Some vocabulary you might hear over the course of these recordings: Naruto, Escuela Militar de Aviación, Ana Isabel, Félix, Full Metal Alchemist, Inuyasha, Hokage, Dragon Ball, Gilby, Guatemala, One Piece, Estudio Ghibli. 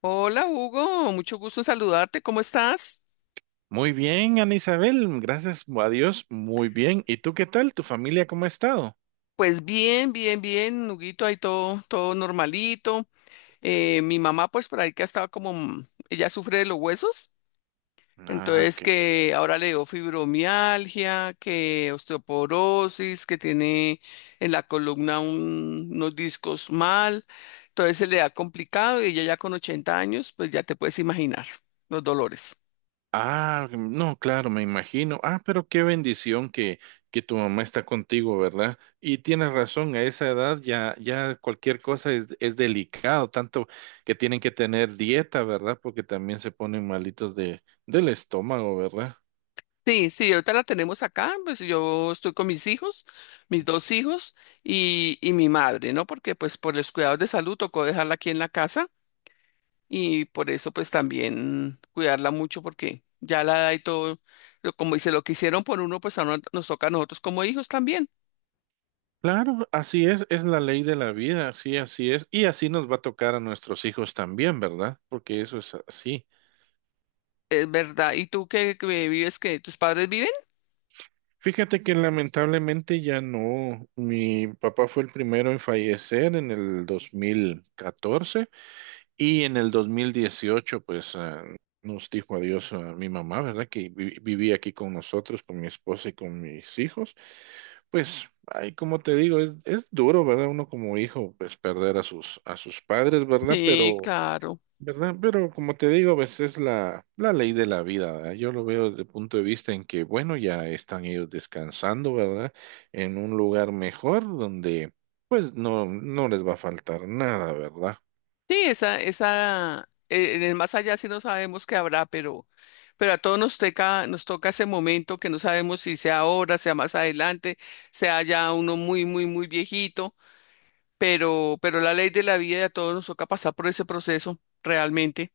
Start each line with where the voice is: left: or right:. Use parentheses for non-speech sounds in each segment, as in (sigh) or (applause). left: Hola Hugo, mucho gusto en saludarte, ¿cómo estás?
right: Muy bien, Ana Isabel, gracias a Dios, muy bien. ¿Y tú qué tal? ¿Tu familia cómo ha estado?
left: Pues bien, Huguito, ahí todo normalito. Mi mamá, pues por ahí que ha estado ella sufre de los huesos,
right: Ah,
left: entonces
right: ok.
left: que ahora le dio fibromialgia, que osteoporosis, que tiene en la columna unos discos mal, entonces se le ha complicado y ella ya con 80 años, pues ya te puedes imaginar los dolores.
right: Ah, no, claro, me imagino. Ah, pero qué bendición que tu mamá está contigo, ¿verdad? Y tienes razón, a esa edad ya, ya cualquier cosa es delicado, tanto que tienen que tener dieta, ¿verdad? Porque también se ponen malitos del estómago, ¿verdad?
left: Sí, sí, ahorita la tenemos acá. Pues yo estoy con mis hijos, mis dos hijos y mi madre, ¿no? Porque pues por los cuidados de salud tocó dejarla aquí en la casa y por eso pues también cuidarla mucho porque ya la edad y todo, como dice, lo que hicieron por uno, pues ahora nos toca a nosotros como hijos también.
right: Claro, así es la ley de la vida, así, así es, y así nos va a tocar a nuestros hijos también, ¿verdad? Porque eso es así.
left: Es verdad. ¿Y tú qué, qué vives? ¿Qué? ¿Tus padres viven?
right: Fíjate que lamentablemente ya no. Mi papá fue el primero en fallecer en el 2014 y en el 2018 pues nos dijo adiós a mi mamá, ¿verdad? Que vivía aquí con nosotros, con mi esposa y con mis hijos. Pues, ay, como te digo, es duro, ¿verdad? Uno como hijo pues perder a sus padres, ¿verdad?
left: Sí,
right: Pero
left: claro.
right: ¿verdad? Pero como te digo, pues es la ley de la vida, ¿verdad? Yo lo veo desde el punto de vista en que, bueno, ya están ellos descansando, ¿verdad? En un lugar mejor donde, pues, no les va a faltar nada, ¿verdad?
left: Sí, en el más allá sí no sabemos qué habrá, pero a todos nos toca ese momento, que no sabemos si sea ahora, sea más adelante, sea ya uno muy viejito. Pero la ley de la vida, y a todos nos toca pasar por ese proceso realmente.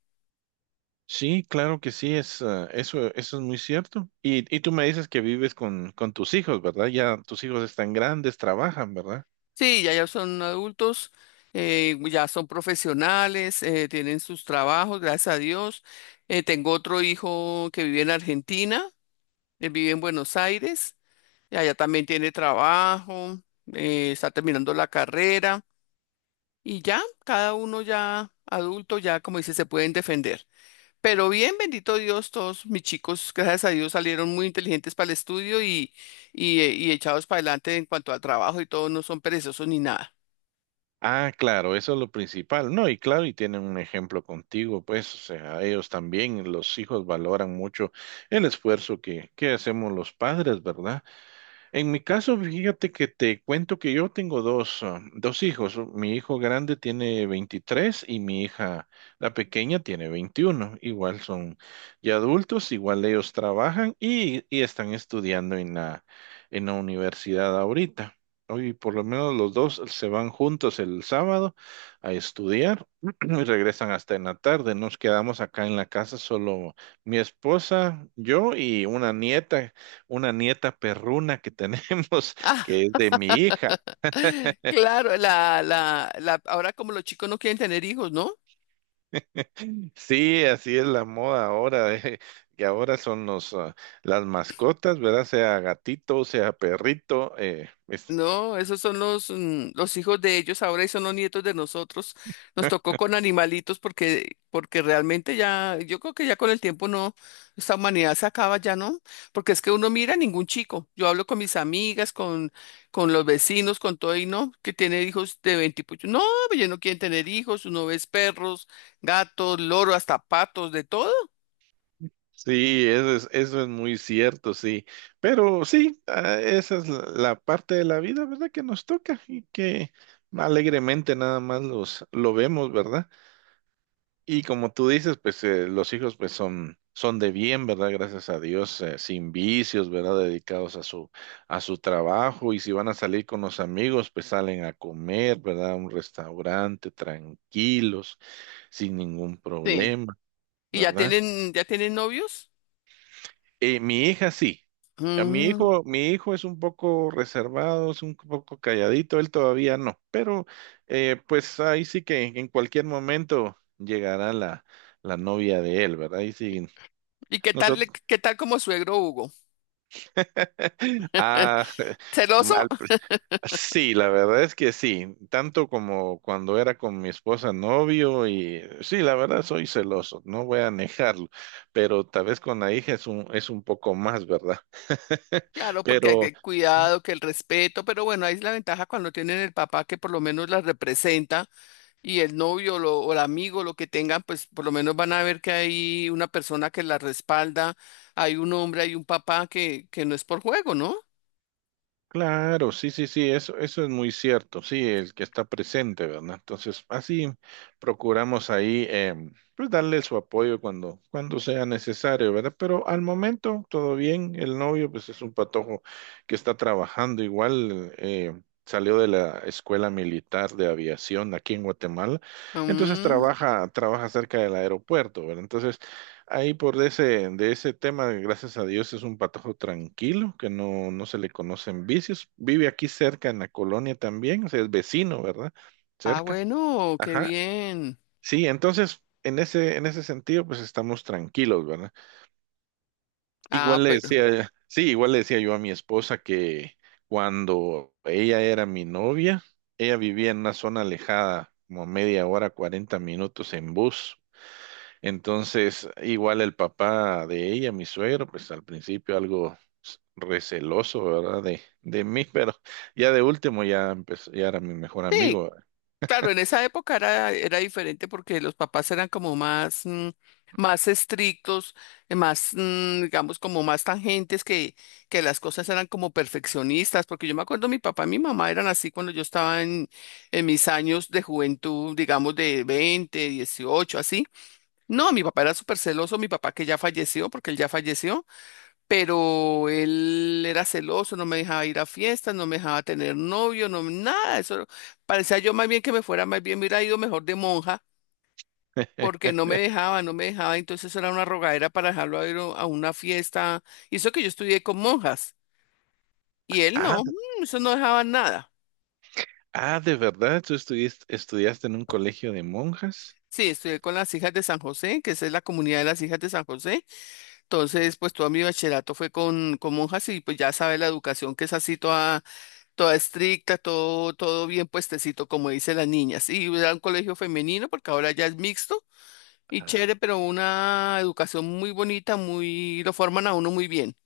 right: Sí, claro que sí, eso es muy cierto. Y tú me dices que vives con tus hijos, ¿verdad? Ya tus hijos están grandes, trabajan, ¿verdad?
left: Sí, ya son adultos, ya son profesionales, tienen sus trabajos, gracias a Dios. Tengo otro hijo que vive en Argentina, él vive en Buenos Aires, y allá también tiene trabajo. Está terminando la carrera y ya, cada uno ya adulto, ya como dice, se pueden defender. Pero bien, bendito Dios, todos mis chicos, gracias a Dios, salieron muy inteligentes para el estudio y echados para adelante en cuanto al trabajo y todo, no son perezosos ni nada.
right: Ah, claro, eso es lo principal. No, y claro, y tienen un ejemplo contigo, pues, o sea, ellos también, los hijos valoran mucho el esfuerzo que hacemos los padres, ¿verdad? En mi caso, fíjate que te cuento que yo tengo dos hijos. Mi hijo grande tiene 23 y mi hija, la pequeña, tiene 21. Igual son ya adultos, igual ellos trabajan y están estudiando en la universidad ahorita. Hoy por lo menos los dos se van juntos el sábado a estudiar (clears throat) y regresan hasta en la tarde. Nos quedamos acá en la casa solo mi esposa, yo y una nieta perruna que tenemos, (laughs)
left: Ah,
right: que es de mi hija.
left: (laughs) claro, ahora como los chicos no quieren tener hijos, ¿no?
right: Sí, así es la moda ahora, que ahora son las mascotas, ¿verdad? Sea gatito, sea perrito.
left: No, esos son los hijos de ellos ahora y son los nietos de nosotros. Nos tocó con animalitos porque realmente ya, yo creo que ya con el tiempo no, esta humanidad se acaba ya, ¿no? Porque es que uno mira ningún chico. Yo hablo con mis amigas, con los vecinos, con todo y no, que tiene hijos de 20 y pucho. No, pues ya no quieren tener hijos, uno ves perros, gatos, loros, hasta patos, de todo.
right: Sí, eso es muy cierto, sí. Pero sí, esa es la parte de la vida, ¿verdad? Que nos toca y que alegremente nada más lo vemos, ¿verdad? Y como tú dices, pues los hijos pues son de bien, ¿verdad? Gracias a Dios, sin vicios, ¿verdad? Dedicados a su trabajo y si van a salir con los amigos, pues salen a comer, ¿verdad? A un restaurante tranquilos, sin ningún
left: Sí.
right: problema,
left: Y
right: ¿verdad?
left: ya tienen novios.
right: Mi hija sí. A
left: Mm.
right: mi hijo es un poco reservado, es un poco calladito, él todavía no, pero pues ahí sí que en cualquier momento llegará la novia de él, ¿verdad? Ahí sí
left: ¿Y qué tal,
right: Nosotros,
left: qué tal como suegro, Hugo?
right: (laughs) ah, (laughs)
left: ¿Celoso?
right: al pr- sí, la verdad es que sí, tanto como cuando era con mi esposa novio y sí, la verdad soy celoso, no voy a negarlo, pero tal vez con la hija es un poco más, ¿verdad? (laughs)
left: Claro, porque hay
right: Pero
left: que cuidado, que el respeto, pero bueno, ahí es la ventaja cuando tienen el papá que por lo menos las representa, y el novio o el amigo, lo que tengan, pues por lo menos van a ver que hay una persona que la respalda, hay un hombre, hay un papá que no es por juego, ¿no?
right: claro, sí, sí, sí, eso es muy cierto, sí, el que está presente, ¿verdad? Entonces, así procuramos ahí, pues darle su apoyo cuando sea necesario, ¿verdad? Pero al momento, todo bien, el novio, pues es un patojo que está trabajando igual, salió de la Escuela Militar de Aviación aquí en Guatemala, entonces
left: Mm,
right: trabaja cerca del aeropuerto, ¿verdad? Entonces, ahí por de ese tema, gracias a Dios, es un patojo tranquilo, que no se le conocen vicios. Vive aquí cerca en la colonia también, o sea, es vecino, ¿verdad?
left: ah,
right: Cerca.
left: bueno, qué
right: Ajá.
left: bien.
right: Sí, entonces, en ese sentido, pues estamos tranquilos, ¿verdad?
left: Ah,
right: Igual le
left: pero
right: decía, sí, igual le decía yo a mi esposa que cuando ella era mi novia, ella vivía en una zona alejada, como a media hora, 40 minutos en bus. Entonces, igual el papá de ella, mi suegro, pues al principio algo receloso, ¿verdad? De mí, (laughs) pero ya de último ya empezó, ya era mi mejor
left: sí.
right: amigo.
left: Claro, en esa época era, era diferente porque los papás eran como más estrictos, digamos, como más tangentes, que las cosas eran como perfeccionistas, porque yo me acuerdo mi papá y mi mamá eran así cuando yo estaba en mis años de juventud, digamos, de 20, 18, así. No, mi papá era súper celoso, mi papá que ya falleció, porque él ya falleció, pero él era celoso, no me dejaba ir a fiestas, no me dejaba tener novio, no, nada. Eso parecía yo, más bien que me fuera, más bien me hubiera ido mejor de monja, porque no me
right: (laughs)
left: dejaba, no me dejaba, entonces era una rogadera para dejarlo ir a una fiesta. Y eso que yo estudié con monjas, y él
right: Ah,
left: no,
right: de-
left: eso no dejaba nada.
right: de verdad, tú estudiaste en un colegio de monjas.
left: Sí, estudié con las hijas de San José, que esa es la comunidad de las hijas de San José. Entonces, pues todo mi bachillerato fue con monjas y pues ya sabe, la educación que es así toda. Toda estricta, todo, todo bien puestecito, como dicen las niñas. Y era un colegio femenino, porque ahora ya es mixto y chévere, pero una educación muy bonita, muy, lo forman a uno muy bien.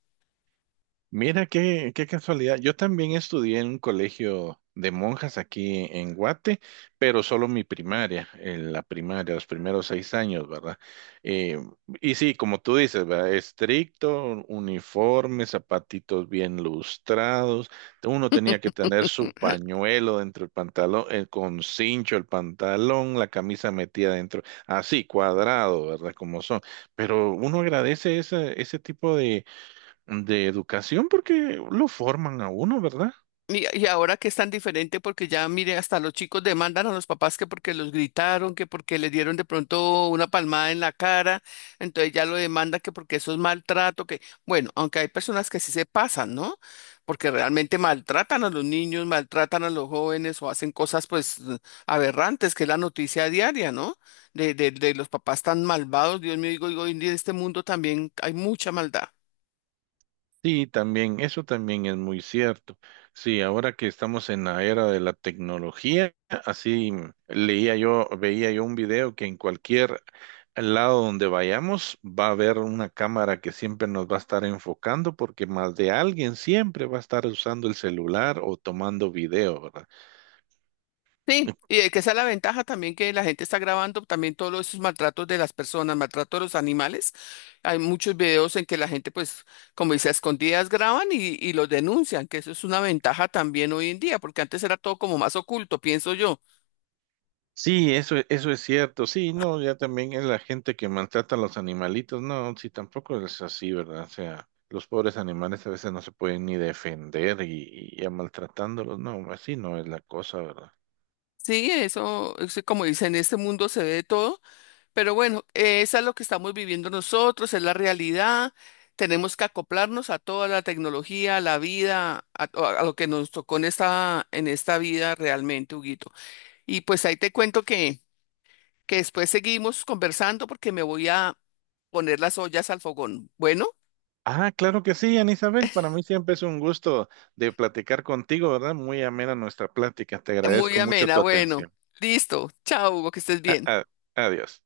right: Mira qué, casualidad. Yo también estudié en un colegio de monjas aquí en Guate, pero solo mi primaria, en la primaria, los primeros 6 años, ¿verdad? Eh, y sí, como tú dices, ¿verdad? Estricto, uniforme, zapatitos bien lustrados. Uno tenía que tener su pañuelo dentro del pantalón, con cincho el pantalón, la camisa metida dentro, así, cuadrado, ¿verdad? Como son. Pero uno agradece ese tipo de educación porque lo forman a uno, ¿verdad?
left: Y ahora que es tan diferente porque ya, mire, hasta los chicos demandan a los papás que porque los gritaron, que porque les dieron de pronto una palmada en la cara, entonces ya lo demanda que porque eso es maltrato, que bueno, aunque hay personas que sí se pasan, ¿no? Porque realmente maltratan a los niños, maltratan a los jóvenes o hacen cosas pues aberrantes, que es la noticia diaria, ¿no? De los papás tan malvados, Dios mío, digo, hoy en día en este mundo también hay mucha maldad.
right: Sí, también, eso también es muy cierto. Sí, ahora que estamos en la era de la tecnología, así leía yo, veía yo un video que en cualquier lado donde vayamos va a haber una cámara que siempre nos va a estar enfocando porque más de alguien siempre va a estar usando el celular o tomando video, ¿verdad?
left: Sí, que esa es la ventaja también, que la gente está grabando también todos esos maltratos de las personas, maltrato de los animales. Hay muchos videos en que la gente, pues, como dice, a escondidas graban y los denuncian, que eso es una ventaja también hoy en día, porque antes era todo como más oculto, pienso yo.
right: Sí, eso es cierto. Sí, no, ya también es la gente que maltrata a los animalitos. No, sí, tampoco es así, ¿verdad? O sea, los pobres animales a veces no se pueden ni defender y ya maltratándolos. No, así no es la cosa, ¿verdad?
left: Sí, eso, como dice, en este mundo se ve de todo, pero bueno, esa es lo que estamos viviendo nosotros, es la realidad. Tenemos que acoplarnos a toda la tecnología, a la vida, a lo que nos tocó en en esta vida realmente, Huguito. Y pues ahí te cuento que después seguimos conversando porque me voy a poner las ollas al fogón. Bueno,
right: Ah, claro que sí, Ana Isabel. Para mí siempre es un gusto de platicar contigo, ¿verdad? Muy amena nuestra plática. Te
left: muy
right: agradezco mucho
left: amena,
right: tu
left: bueno.
right: atención.
left: Listo. Chao, Hugo, que estés
right: A-
left: bien.
right: a- Adiós.